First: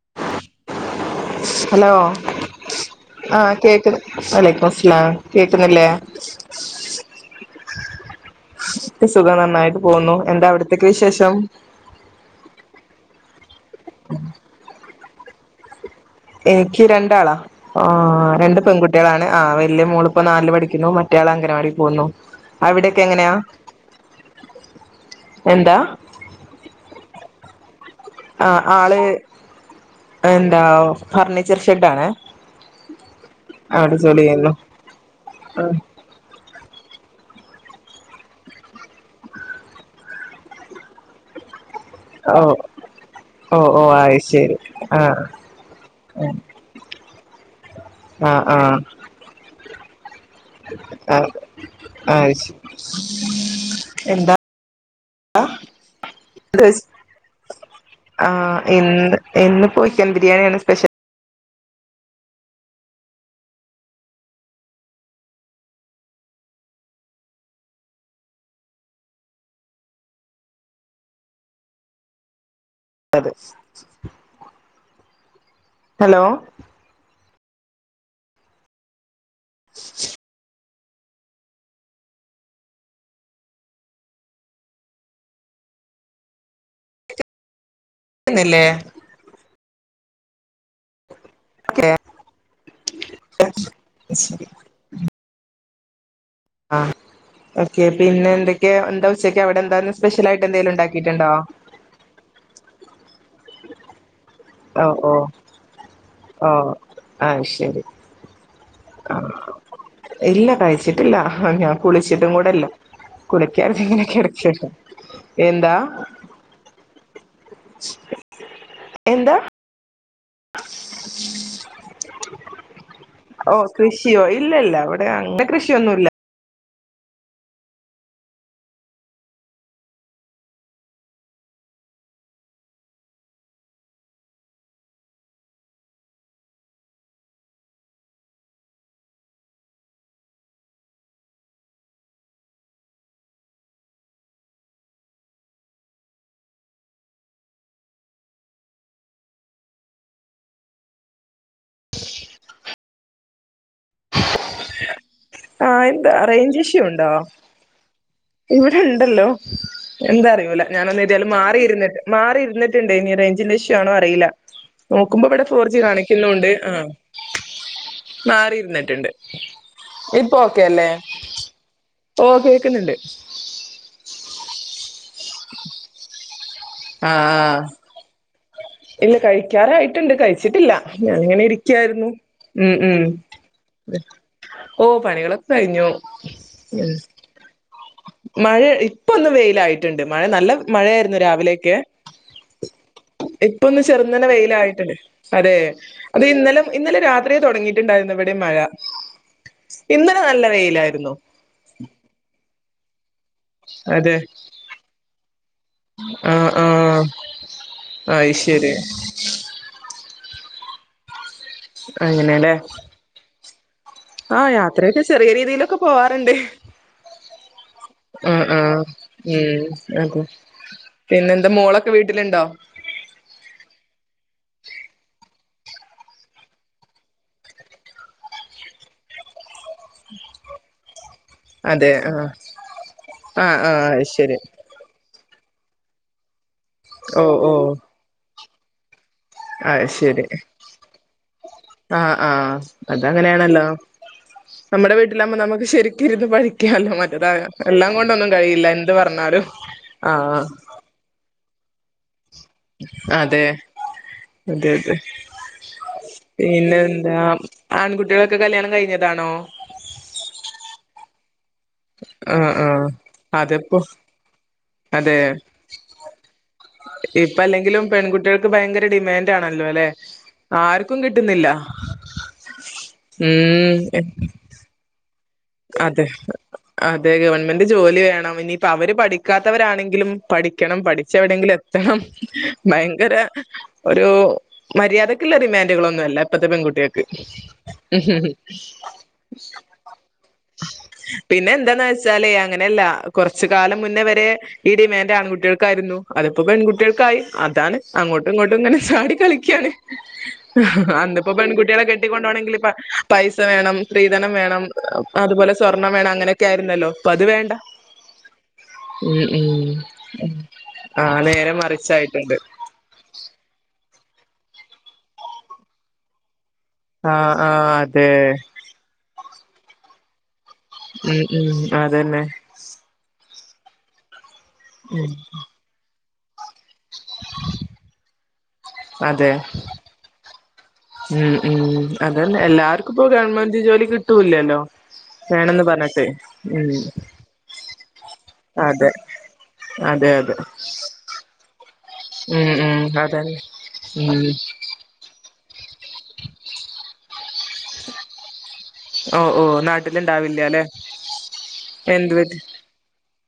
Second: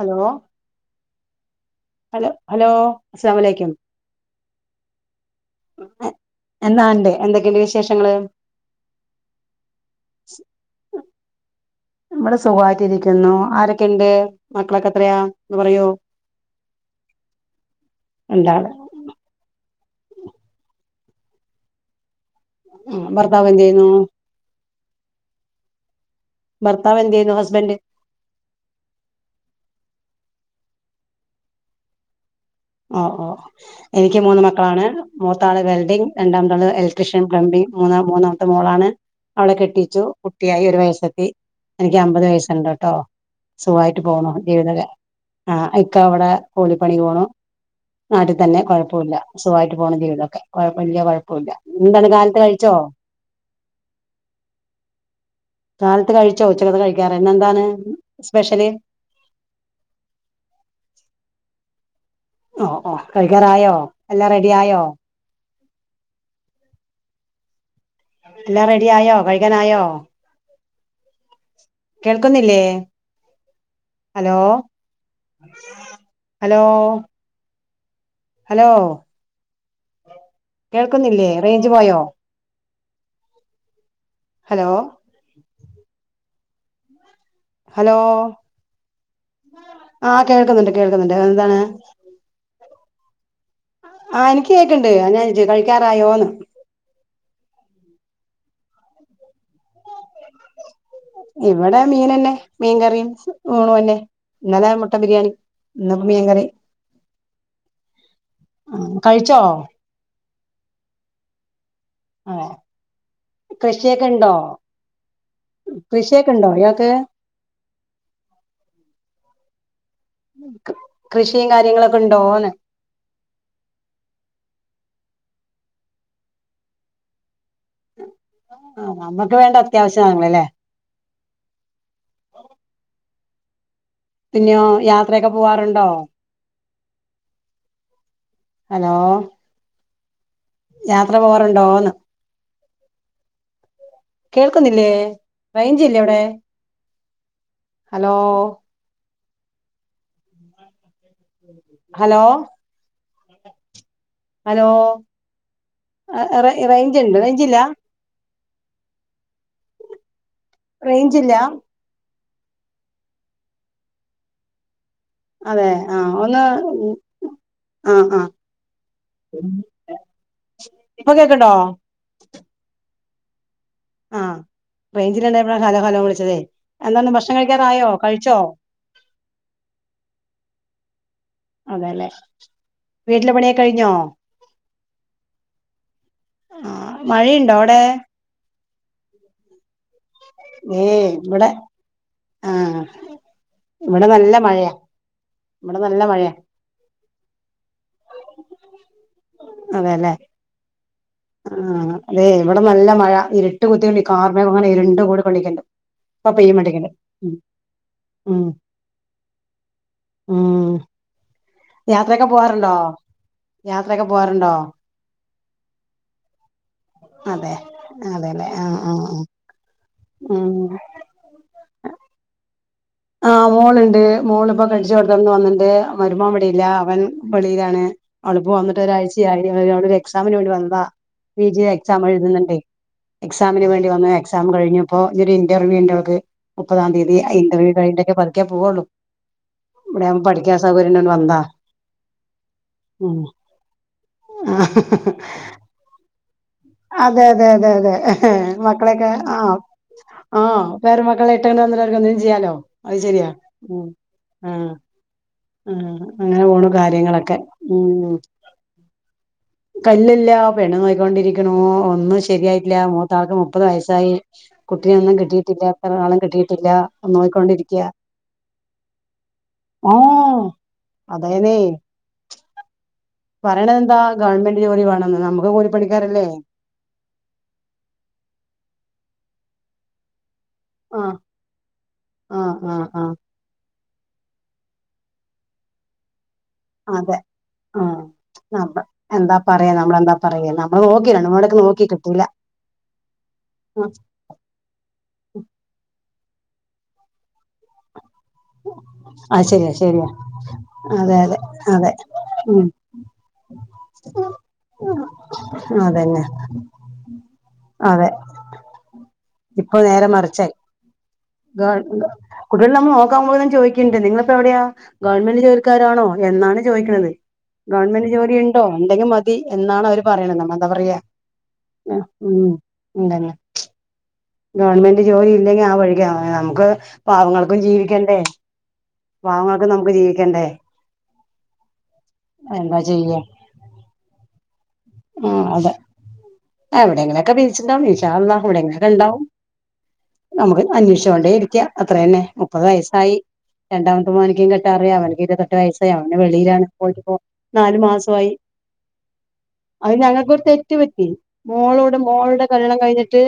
Hello hello hello ആഹ് അസ്സലാമലൈക്കും കേക്കുന്നി വഅലൈകുമുസ്സലാം കേക്കുന്നില്ലേ എന്നാ ഉണ്ട് എന്തൊക്കെയുണ്ട് വിശേഷങ്ങള് സുഖം നന്നായിട്ട് പോവുന്നു എന്താ അവിടത്തേക്ക വിശേഷം നമ്മള് സുഖമായിട്ട് ഇരിക്കുന്നു ആരൊക്കെയിണ്ട് മക്കളൊക്കെ എത്രയാ ഒന്ന് പറയോ എനിക്ക് രണ്ടാളാ ആ രണ്ട് രണ്ടാള് പെൺകുട്ടികളാണ് ആ വല്യ മോളിപ്പോ നാലില് പഠിക്കുന്നു മറ്റയാള് അംഗനവാടി പോവുന്നു അവിടൊക്കെ എങ്ങനെയാ ഭർത്താവ് എന്ത് ചെയ്യുന്നു എന്താ ബർത്താവെന്തെയ്യുന്നു ഹസ്ബെൻഡ് ആ ആള് എന്താ ഫർണിച്ചർ ഷെഡാണ് ഓ ഓ എനിക്ക് മൂന്ന് മക്കളാണ് മൂത്താള് വെൽഡിംഗ് രണ്ടാമത്താള് ഇലക്ട്രീഷ്യൻ പ്ലംബിംഗ് മൂന്ന മൂന്നാമത്തെ മോളാണ് അവളെ കെട്ടിച്ചു കുട്ടിയായി ഒരു വയസ്സെത്തി എനിക്ക് അമ്പത് ഓ വയസ്സുണ്ടെട്ടോ ഓ ഓ സുഖമായിട്ട് അത് പോണു ശരി ജീവിതൊക്കെ ആഹ് ആഹ് ഇക്ക അവിടെ കൂലിപ്പണിക്ക് പോണു നാട്ടിൽ ആഹ് തന്നെ ആഹ് കുഴപ്പമില്ല സുഖായിട്ട് പോണു ജീവിതം കൊഴപ്പില്ല്യ ആഹ് വഴക്കൂല്ല എന്താണ് അത് കാലത്ത് ശരി കഴിച്ചോ ആ കാലത്ത് കഴിച്ചോ ഉച്ചക്കത്തെ [unintelligible] കഴിക്കാറ് ഇന്നെന്താണ് ആ സ്പെഷ്യല് എന്ന് എന്നിപ്പോയിക്കാൻ ബിരിയാണിയാണ് സ്പെഷ്യൽ ഓ ഓ കഴിക്കാറായോ എല്ലാം റെഡി ആയോ എല്ലാം റെഡി ആയോ കഴിക്കാനായോ കേൾക്കുന്നില്ലേ അതെ ഹലോ ഹലോ ഹലോ കേൾക്കുന്നില്ലേ റേഞ്ച് പോയോ ഹലോ ഹലോ ന്നില്ലേ ആ കേൾക്കുന്നുണ്ട് കേൾക്കുന്നു എൻ്റ എന്താണ് ഓക്കെ ആഹ് ശരി എനിക്ക് കേക്കണ്ട് ആഹ് ഞാൻ ഇജ്ജ് കഴിക്കാറായോന്ന് ആ ഓക്കെ പിന്നെന്തൊക്കെ എന്താ ഉച്ചക്കെ അവിടെ എന്താരുന്ന് സ്പെഷ്യൽ ആയിട്ട് എന്തെലും ഉണ്ട ഇവിടെ മീനന്നെ മീൻകറിയും ഊണുഅന്നെ ഇന്നലെ ഓ മുട്ട ഓ ബിരിയാണി ഇന്നിപ്പ മീൻ കറി ഓ ആ ഇല്ല കഴിച്ചിട്ടില്ല ഞാൻ കുളിച്ചിട്ടും ആ കൂടെല്ല കുളിക്കാണ്ട് ഇങ്ങനെ കൃഷിയൊക്കെ ഇണ്ടോ കെടെക്കേണ് എന്താ കൃഷിയൊക്കെ ഇണ്ടോ ഇയാക്ക് എന്താ കൃഷിയും കാര്യങ്ങളൊക്കെ ഉണ്ടോന്ന് ഓ കൃഷിയോ ഇല്ലെല്ല അവി ടെ അങ്ങനെ കൃഷിയൊന്നുല്ല ആ നമ്മുക്ക് വേണ്ട അത്യാവശ്യം വാങ്ങലല്ലേ പിന്നെയോ യാത്രയൊക്കെ പോവാറുണ്ടോ ഹലോ യാത്ര പോകാറുണ്ടോന്ന് കേൾക്കുന്നില്ലേ റെയിഞ്ച് ഇല്ലേ അവിടെ ഹലോ ഹലോ ഹലോ എന്താ ആഹ് ആഹ് റെ ഇഷ്യൂ റേഞ്ച് ഉണ്ടോ ഉണ്ട് റേഞ്ചില്ല ഇവിടെ ഉണ്ടല്ലോ എന്താ അറിയൂല ഞാനൊന്നെതിയാലും റേഞ്ചില്ല മാറിയിരുന്നിട്ട് മാറിയിരുന്നിട്ടുണ്ടെ ഇനീ റേഞ്ചിന്റെ ഇഷ്യു ആണോ അറിയില്ല നോക്കുമ്പോ ഇവിടെ അതെ ഫോർജി ആ ഒന്ന് കാണിക്കുന്നുണ്ട് ആ ആ ആ മാറിരുന്നിട്ടുണ്ട് ഇപ്പോ ഓക്കെയല്ലേ ഇപ്പൊ കേക്ക്ണ്ടോ ഓ കേക്കുന്നുണ്ട് ആഹ് റെഞ്ചില്ലാണ്ടായപ്പോഴ ഹലോ ഹലോ വിളിച്ചതേ ആ എന്താണ് ഭക്ഷണം കഴിക്കാറായോ കഴിച്ചോ ഇല്ല കഴിക്കാറായിട്ടുണ്ട് കഴിച്ചിട്ടില്ല ഞാനിങ്ങനെ അതെല്ലേ ഇരിക്കായിരുന്നു ഉം ഉം വീട്ടിലെ പണിയൊക്കെ കഴിഞ്ഞോ ഓ പണികളൊക്കെ കഴിഞ്ഞു ആഹ് ഉം മഴയുണ്ടോ അവിടെ മഴ ഇപ്പൊന്ന് വെയിലായിട്ടുണ്ട് മഴ നല്ല ഏയ് മഴയായിരുന്നു ഇവിടെ രാവിലെയൊക്കെ ആഹ് ഇപ്പൊന്ന് ഇവിടെ ചെറുതന്നെ നല്ല വെയില് മഴയാ ആയിട്ടുണ്ട് അതെ ഇവിടെ നല്ല അത് മഴയാ ഇന്നലും ഇന്നലെ രാത്രിയിൽ തുടങ്ങിട്ടുണ്ടാരുന്നു ഇവിടേം മഴ. ഇന്നലെ നല്ല വെയിലായിരുന്നു ആ അതെ ഇവിടെ നല്ല മഴ ഇരുട്ട് കൂടിയൊണ്ട് അതെ കാർമേഘം ഉരുണ്ട് കൂടിക്കണ്ട ഇപ്പോ പെയ്യും ഉം ആയ്ശെരി ഉം. യാത്ര ക്ക അങ്ങനെല്ലേ പോവാറുണ്ടോ യാത്രയൊക്കെ ആഹ് പോവാറുണ്ടോ യാത്രയൊക്കെ ചെറിയ രീതിയിലൊക്കെ പോവാറുണ്ട് അതെ ഉം അതെല്ലേ ഉം ആഹ് ആഹ് ആഹ് ഉ. അതെ ഉം പിന്നെന്താ മോൾ വീട്ടിലുണ്ടോ ആ മോളുണ്ട് മോള് ഇപ്പോ കഴിച്ചു കൊടുത്തന്ന് വന്നിണ്ട് മരുമോൻ ഇവിടിയില്ല അവൻ വെളിയിലാണ് അവളിപ്പ് വന്നിട്ട് ഒരാഴ്ചയായി. അവൾ ക്സാമിന് വേണ്ടി വന്നതാ പിജി അതെ എക്സാം ആഹ് എഴുതുന്നുണ്ട്. എക്സാം ആഹ് ൻ ആഹ് വേണ്ടി അയ് വന്നു ശരി എക്സാം കഴിഞ്ഞപ്പോൾ ഒരു ഇന്റർവ്യൂ ഉണ്ട്‌ അവക്ക് മുപ്പതാം തീയതി ഓ ആ ഇന്റർവ്യൂ കഴിഞ്ഞിട്ടൊക്കെ പതുക്കെ പോകുവൊള്ളൂ ആഹ് ശെരി അയ്ൻ ഒന്ന് വന്നാ ആഹ് ആഹ് അത് അങ്ങനെയാണല്ലോ നമ്മുടെ വീട്ടിലാമ്പം നമുക്ക് ശരിക്ക് ഇരുന്ന് പഠി അതെ അതെ അതെ അതെ എന്ത് മക്കളൊക്കെ പറഞ്ഞാലും ആഹ് ആ ആഹ് വേറെ മക്കളെ [unintelligible] ചെയ്യാലോ അത് ശെരിയാ അതെ ഉം ആ അതെ അതെ ആഹ് അങ്ങനെ പോണു പിന്നെ എന്താ കാര്യങ്ങളൊക്കെ. ഉം ആൺകുട്ടികളൊക്കെ കല്യാണം കഴിഞ്ഞതാണോ കല്ലില്ല പെണു ഒന്നും ആഹ് ശരിയായിട്ടില്ല ആഹ് മൂത്താൾക്ക് മുപ്പത് അതിപ്പോ വയസായി കുട്ടിയൊന്നും അതെ കിട്ടിയിട്ടില്ല ഇത്രനാളും കിട്ടി ഇപ്പ അല്ലെങ്കിലും പെൺകുട്ടികൾക്ക് ഭയങ്കര ഡിമാൻഡ് ആണല്ലോ അല്ലെ ഓ ആർക്കും കിട്ടുന്നില്ല ഇല്ല പറയണതെന്താ ഗവൺമെന്റ് ജോലി വേണംന്ന് നമുക്ക് കൂലി അതെ പണിക്കാരല്ലേ അതെ ഗവൺമെന്റ് ജോലി വേണം ഇനിയിപ്പോ അവര് പഠിക്കാത്തവരാണെങ്കിലും പഠിക്കണം ആഹ് പഠിച്ച് എവിടെങ്കിലും എത്തണം ആഹ് ആഹ് ആഹ് ഭയങ്കര ഒരു മര്യാദക്കുള്ള ഡിമാൻഡുകളൊന്നും അല്ല ഇപ്പത്തെ പെൺകുട്ടികൾക്ക് അതെ ആഹ് പറയ നമ്മൾ പിന്നെ എന്താന്ന് വെച്ചാലേ അങ്ങനെയല്ല കുറച്ച് കാലം മുന്നേ വരെ അതിപ്പം പെൺകുട്ടികൾക്കായി അതാണ് അങ്ങോട്ടും ഇങ്ങോട്ടും ഇങ്ങനെ ചാടി അത് കളിക്കയാണ് ശരിയാ ശരിയാ അതെ അന്നിപ്പോ അതെ പെൺകുട്ടികളെ അതെ കെട്ടിക്കൊണ്ട് പോണെങ്കിൽ ഉം ഇപ്പ പൈസ വേണം സ്ത്രീധനം വേണം അതുപോലെ സ്വർണ്ണം വേണം അതന്നെ അങ്ങനെയൊക്കെ ആയിരുന്നല്ലോ ഇപ്പം അത് വേണ്ട അതെ ഉം ഇപ്പൊ നേരെ ഉം മറിച്ചായി ആ നേരെ മറിച്ചായിട്ടുണ്ട് കുട്ടികളെ നമ്മൾ നോക്കാപോലും ചോദിക്ക ണ്ട് നിങ്ങളപ്പോ എവിടെയാ ഗവൺമെന്റ് ജോലിക്കാരാണോ എന്നാണ് ചോയ്ക്കണത് ആ ആ ഗവൺമെന്റ് അതെ ജോലി ഉണ്ടോ ഉണ്ടെങ്കിൽ മതി എന്നാണ് അവര് പറയണത് എന്താ പറയാ ഉം ഉം അതന്നെ ഉം ഉംന് ഇതന്നെ ഗവൺമെന്റ് ഉം വാങ്ങാതെ അതെ നമുക്ക് ജീവിക്കണ്ടേ ഉം ഉം അതന്നെ എന്താ എല്ലാർക്കും ഇപ്പോ ചെയ്യാ ഗവൺമെന്റ് ജോലി കിട്ടൂല്ലാല്ലോ ആ വേണംന്ന് അതെ പറഞ്ഞട്ടെ ഉം അവിടെ അതെ എങ്ങനെക്കെണ്ടാവും അതെ അതെ നമുക്ക് അന്വേഷിച്ച് കൊണ്ടേരിക്കാം അത്ര തന്നെ ഉം മുപ്പത് ഉം വയസ്സായി അതന്നെ രണ്ടാമത്തെ ഉം മോനിക്കും കെട്ടാറായി അവനക്ക് ഇരുപ എട്ടു വയസായി അവൻ വെളിയിലാണ് പോയിട്ട് ഇപ്പോ നാലു മാസായി ഓ ഓ [unintelligible] അത് ഞങ്ങൾക്കൊരു ല്ലെ തെറ്റ് പറ്റി മോളോട് എന്ത് പറ്റി മോളുടെ കല്ണം കഴിഞ്ഞിട്ട്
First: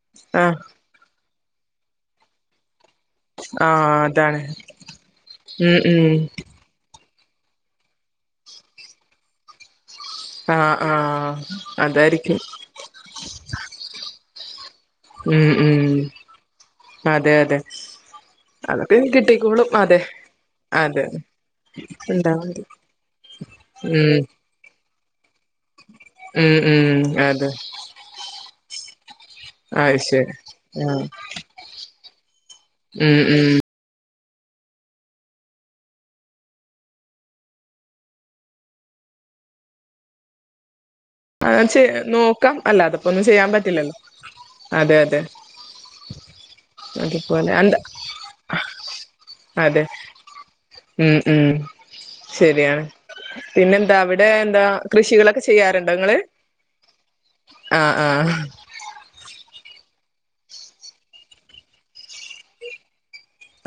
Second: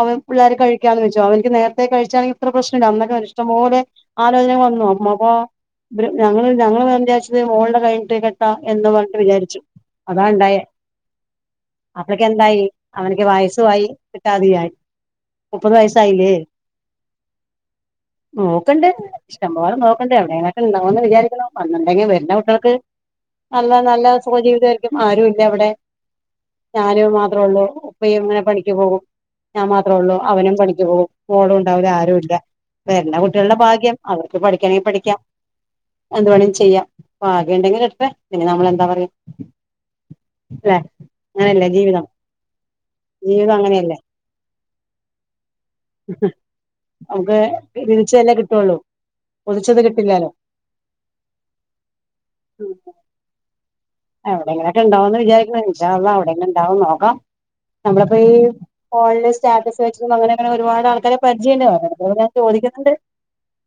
അവ പിള്ളേ ആഹ് കഴിക്കാന്ന് വെച്ചോ അവർക്ക് നേരത്തെ കഴിച്ചാണെങ്കിൽ ഇത്ര പ്രശനം അന്നൊക്കെ ഒരു ഇഷ്ടംപോലെ ആഹ് അതാണ് ആലോചന വന്നു അപ്പൊ ഉം ഉം ഞങ്ങൾ ഞങ്ങള് എ മോളുടെ കഴഞ്ഞട്ട കേട്ടാ എന്ന് പറഞ്ഞണ്ട് വിചാരിച്ചു അതാ ഉണ്ടായേ ആഹ് ആഹ് അപ്പളക്ക അതായിരിക്കും എന്തായി അവനക്ക് വായസായി കിട്ടാത ഉം മുപ്പത് ഉം വയസായില്ലേ അതെ അതെ നോക്കണ്ട് അതൊക്കെ കിട്ടിക്കോളും ഇഷ്ടംപോലെ അതെ നോക്കണ്ട് എവിടെങ്കങ്ങൊക്കെ ഉണ്ടാവോന്ന് അതെ വിചാരിക്കണോ വന്നിുണ്ടെങ്കിൽ വരുന്ന ഉണ്ടാവും കുട്ടികൾക്ക് നല്ല നല്ല ഉം സുഖജീവിത ആയിരിക്കും ആരു ഇല്ല അവിടെ ഉം ഉം ഞാന മാത്രേ അതെ ഉള്ളൂ ഇപ്പ ഇങ്ങനെ പഠിക്ക പോകും ഞാൻ മാത്രേള്ളൂ അയ്ശരി അവനും പഠിക്ക് ആഹ് പോകും ഓളും ഉണ്ടാവില്ലെ ആരും ഇല്ല വേ എല്ല ഉം ഉം കുട്ടികളുടെ ഭാഗ്യം അവർക്ക് പഠിക്കണമെങ്കിൽ പഠിക്കാം എന്ത്തു വേണമേങ്കും ചെയ്യാം അപ്പ ആകെുണ്ടെങ്കിലിൽ ഇട്ടട്ടെ ഇ നമ്മൾ എന്താ പറ അല്ലെ ആ അങ്ങനെയല്ലേ ജീവിതം നോക്കാം അല്ല അതപ്പോ ഒന്നും ചെയ്യാൻ ജീവിതം പറ്റില്ലല്ലോ അങ്ങനെയല്ലേ അതെ അതെ നമുക്ക് അതുപോലെ എന്താ വിളച്ച തന്നെ കിട്ടുവുള്ളൂ അതെ ഉ ഉം ശരിയാണ് പിന്നെന്താ അവിടെ എന്താ കൃഷികളൊക്കെ ചെയ്യാറ് അവിടെ ഉണ്ടാവന്ന് നോക്കാം ആ ആ നമ്മളിപ്പോ ഈ സ്റ്റാറ്റസ് വെച്ച അങ്ങന അങ്ങനെ ഒരുപാട് ആൾക്കാര പരിചയണ്ട് ഞാൻ ചോദിക്കുന്നുണ്ട്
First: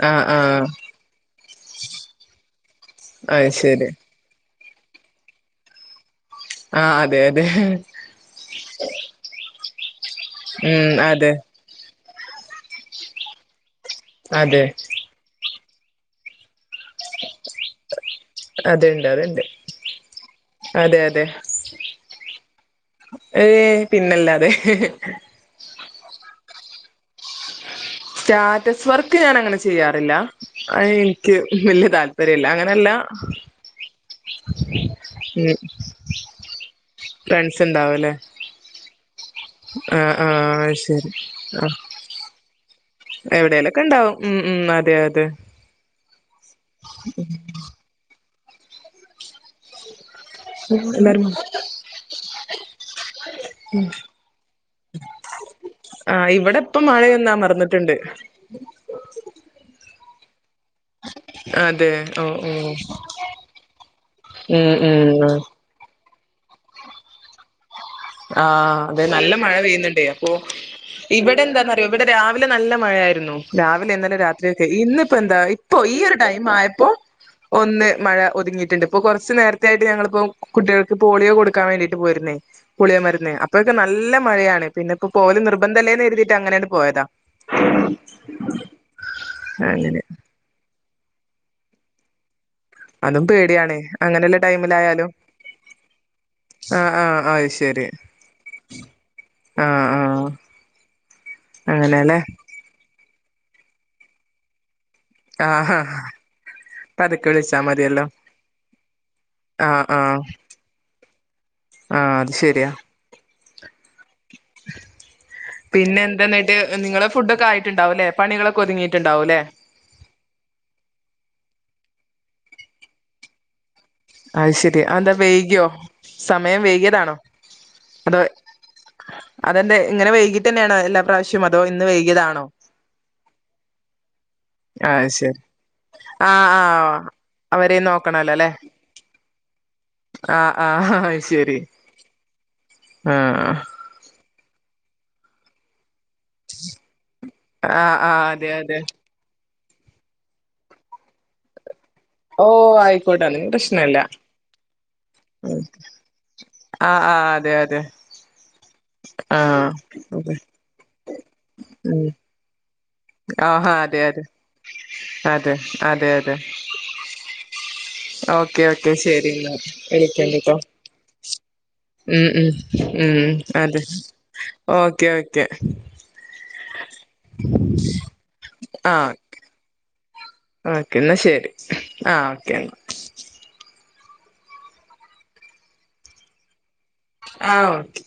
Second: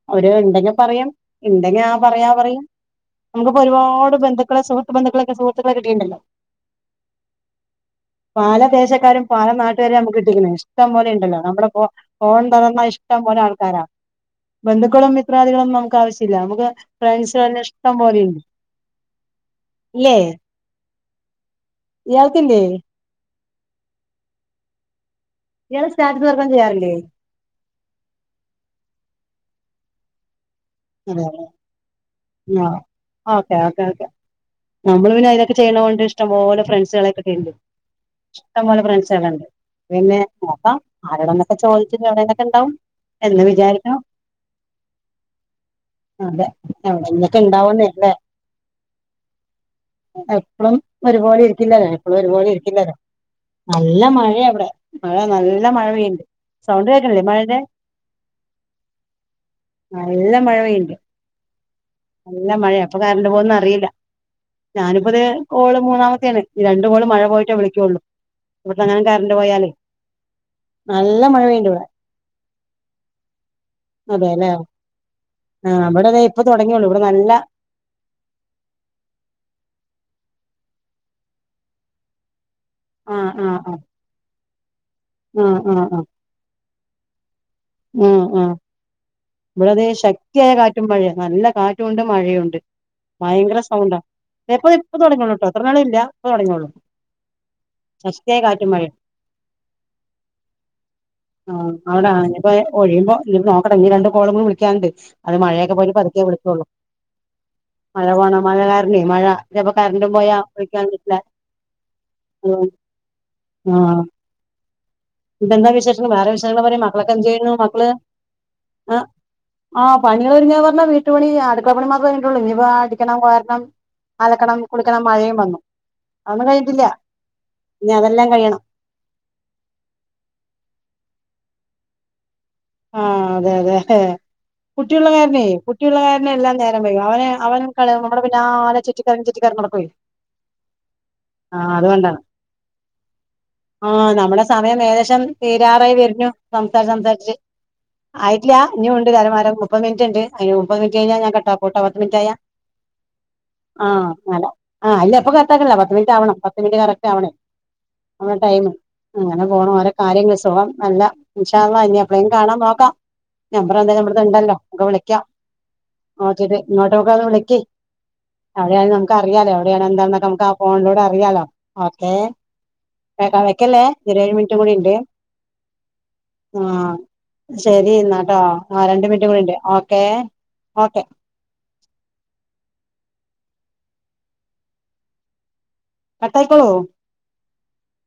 ആ അവര് ആ ഉണ്ടെങ്കിൽ പറയാം ഉണ്ടെങ്കിൽ ആ പറയാ പറയാം അത് നമുക്കിപ്പോ ശരി ഒരുപാട് ബന്ധുക്കെ സുഹൃന്ധുക്കളക്കെുഹത്തുക്കെിട്ടുണ്ടല്ലോ ആ അതെ അതെ പാല ദേശക്കാരും പാല നാട്ട രെ നമുക്ക് കിട്ടിക്കുന്നത് ഉം ഇഷ്ടംപോ ലെ അതെ ഉണ്ടല്ലോ നമ്മുടെ ഫോൺ തറന്ന ഇഷ്ടം പോലെ ആൾക്കാരാണ് അതെ ബന്ധുക്കളും മിത്രാദികളും നമുക്ക് ആവശ്യമില്ല നമുക്ക് ഫ്രാസല്ല ഇഷ്ടം പോല അതണ്ട് അത്ണ്ട് ഇല്ലേ അതെ അതെ ഇയാൾക്കില്ലേ ഏ പിന്നല്ലാതെ ഞങ്ങള് സ്റ്റാത്ത് പറക്കം ചെയ്യാറില്ലേ സ്റ്റാറ്റസ് വർക്ക് ഞാൻ അങ്ങനെ ചെയ്യാറില്ല അ അതെ എനിക്ക് അതെ വല്യ താല്പര്യല്ല ആഹ് അങ്ങനല്ല ഓക്കെ ഓക്കെ ഓക്കെ നമ്മള് പിന്നെ അതിനൊക്കെ ചെയ്യണ കൊണ്ട് ഇഷ്ടംപഓലെ ഫ്രണ്ട്സുകളെക്കെ ചെയ്യണ്ട് ഫ്രണ്ട്സ് ഉണ്ടാവൂല്ലേ ഇഷ്ടം പോലെ ഫ്രണ്ട്സുകള ഉണ്ട് ആഹ് പിന്നെ ആഹ് അത് നോക്കാം ആരോടന്നൊക്കെ ചോദിച്ചിട്ട് എവിടെന്നൊക്കെ ഉണ്ടാവും എന്ന് എവിടെലൊക്കെ വിചാരിക്കണം ഉണ്ടാവും ഉ ഉ അതെ അതെ അതെ എടെന്നൊക്കെ ഇണ്ടാവന്നല്ലേ എപ്പളും എല്ലാരും ഒരുപാളി ഇരിക്കില്ലരാാ എപ്പഴും ഒരുപോളി ഇരിക്കില്ലതാ നല്ല മഴയ അവിടെ മഴ നല്ല മഴ പെയ്യണ്ട് ആഹ് ഇവിടെ ഇപ്പം സൗണ്ട് കേക്കണല്ലേ മഴയൊന്ന് മഴയുടെ [unintelligible] അമർന്നിട്ടുണ്ട് [unintelligible] നല്ല മഴ പെയ്യണ്ട് അതെ ഓഹ് നല്ല മഴ ഓഹ് അപ്പൊ കറിണ്ട് പോന്ന അറിയില്ല ഉം ഞാനിപ്പത് ഉം കോള് മൂന്നാമത്തെയാണ് രണ്ടു കോള് മഴ പോയിട്ടേ വിളിക്കയുള്ളൂ ആഹ അതെ നല്ല മഴ പെയ്യുന്നുണ്ടേ അപ്പോൊ നല്ല ഇവിടെ മഴ പെയ്യ്ണ്ട് എന്താന്നറിയോ ഇവിടെ രാവിലെ നല്ല മഴ രാവിലെ ഇന്നലെ അതെല്ലേ രാത്രിയൊക്കെ ഇന്നിപ്പോ എന്താ ആ ഇപ്പൊ ഈ ഇവിടെ ഒരു ദേ ഇപ്പൊ ടൈം തുടങ്ങിയുള്ളൂ ആയപ്പോ- ഇവിടെ നല്ല ഒന്ന് മഴ ഒതുങ്ങിയിട്ടുണ്ട് ഇപ്പൊ കുറച്ചു നേരത്ത ആയിട്ട് ഞങ്ങളിപ്പോ- കുട്ടികൾക്ക് പോളിയോ കൊടുക്കാൻ വേണ്ടിട്ട് പോയിരുന്നേ പൊളിയാ ആ മരുന്ന് ആ അപ്പൊക്കെ ആ നല്ല മഴയാണ് പിന്നെ ഇപ്പോ പോല ആ നിർബന്ധമല്ലേ എരുതിയിട്ട് അങ്ങനെയാണ് പോയതാ ഉ ആ ഇവിടതെ അങ്ങനെ ശക്തിയായ കറ്റ് കാറ്റും മഴെയാ നല്ല കാറ്റുംഒണ്ട് മഴെഒണ്ട് അതും ഭയങ്കര പേടിയാണ് സൗണ്ടാ അങ്ങനെയുള്ള ദേ ഇപ്പ ഇപ്പ ടൈമിലായാലും തൊടങ്ങിയൊള്ളൂട്ടോ ഇത്രനെരം ഇല്ല ഇപ്പ തൊടങ്ങിയെള്ളൂ ആഹ് ആഹ് അത് ശരി ശക്തിയായ കാറ്റും മഴെ ആഹ് ആഹ് ആഹ് അവ്ടെ അങ്ങനെല്ലേ നിപ്പോ ഒഴിയുമ്പോ ഇനി ഇപ്പൊ നോക്കട്ടെ ഇനി രണ്ട് കോളുകൂടെ വിളിക്കാൻണ്ട് അത് മഴയൊക്കെ ആഹ് പോയിട്ട് പതുക്കേ വിളികൊള്ളു പതുക്കെ വിളിച്ചാ മതിയല്ലോ മഴ പോണം മഴ കാരണെ മഴ ഇപ്പം ആഹ് കരണ്ടും ആഹ് പോയാ വിളിക്കാൻ പറ്റില്ല ആഹ് അത് ശെരിയാ ആ ഇപ്പെന്താ പിന്നെ വിശേഷം വേറെ എന്താന്നിട്ട് വിഷയങ്ങള് പറയ് മക്കളൊ നിങ്ങളെ എന്ത് ഫുഡൊക്കെ ചെയ്യുന്നു മക്കള് ആയിട്ടുണ്ടാവുംല്ലേ പണികളൊക്കെ ആ ഒതുങ്ങിയിട്ടുണ്ടാവുംല്ലേ ആ പണികള് ഒര്ങ്ങാ പറഞ്ഞാ വീട്ടുപണി ചെ അടുക്കളപ്പണി മാത്രവേ കഴിഞ്ഞിട്ടൊള്ളൂ ഇനിപ്പം അടിക്കണം വാരണം അത് അലക്കണം ശരി കുളിക്കണം അതെന്താ മഴയും വന്നു വൈകിയോ അതൊന്നും സമയം കഴിഞ്ഞിട്ടില്ല വൈകിയതാണോ ഇനി അതോ അതെല്ലാം കഴിയണം അതെന്താ ഇങ്ങനെ വൈകീട്ട് തന്നെയാണോ എല്ലാ പ്രാശ്യം അതോ ഇന്ന് വൈകിയതാണോ ആഹ് അതെ അതെ കുട്ടിയുള്ള അത് ശരി കാരണെ കുട്ടിയുള്ള കാരണം ആഹ് എല്ലാം നേരം ആഹ് വൈകും അവനെ അവനും അവരെയും കളി തൊടങ്ങും ഇവ്ടെ നോക്കണല്ലോ പിന്നെ അല്ലെ ആകെ ചുറ്റി തെരഞ് ചുറ്റി ആഹ് ആഹ് അത് ശെരി ആഹ് അതുകൊണ്ടാണ് ആഹ് നമ്മടെ സമയം ഏകദേശം തീരാറായി വരുന്നു സംസാരിച്ച് സംസാരിച്ച് ആഹ് ആഹ് അതെ ആയിട്ടില്ല അതെ ഇനി ഉണ്ട് അര മുപ്പത് മിനിറ്റ് ഉണ്ട് അയിന് മുപ്പത് മിനിറ്റ് കഴിഞ്ഞാ ഞാൻ കട്ടാക്കുംട്ടൊ മിനിറ്റായ ഓ ആയിക്കോട്ടെ അതിന് ആ പ്രശ്നല്ല ആ ദേപ്പം കട്ട് ഉം ആക്ക്‌ണില്ല പത്ത് മിനിറ്റ് ആവണം പത്ത് മിനിറ്റ് കറക്റ്റ് ആഹ് ആഹ് ആവണേ അതെ അതെ മ്മടെ ടൈമ് അങ്ങനെ ആഹ് പോണ് ഓരോ കാര്യങ്ങൾ അതെ സുഖം നല്ല ഇൻ ഷാ അള്ളാ ഇനി ഉം ഞാൻ നോക്കാം ആഹാ നമ്പർ എന്തായാലും അതെ അതെ നമ്മടെത് ഇണ്ടല്ലോ മ്മക്ക് വിളിക്കാം അതെ അതെ ഓ അതെ ശെരി ഇങ്ങോട്ട്ക്കെ ഒന്ന് വിളിക്ക് ഓക്കെ എവിടൊണ് ഓക്കെ നമുക്ക് ശരി അറിയാലോ എന്നാ എവിടെയാണ് എന്താന്നൊക്കെ നമുക്ക് ആ വിളിക്കണ്ടിട്ടോ ഫോണിലൂടെ അറിയാലോ ഓക്കേ ഉം ഉം ഉം കേക്കാം അതെ വയ്ക്കല്ലേ ഇനി ഒര് ഏഴ് മിനിറ്റ് കൂടി ഇണ്ട് ഓക്കെ ഓക്കെ ആഹ് ശെരി ഇന്നാട്ടോ ആ രണ്ട് മിനിറ്റ് കൂടിണ്ട് ഓക്കേ ഓക്കേ ഓക്കെ എന്നാ ശെരി ആഹ് ഓക്കേ എന്നാ കട്ടായിക്കോളൂ ആഹ് ഓക്കേ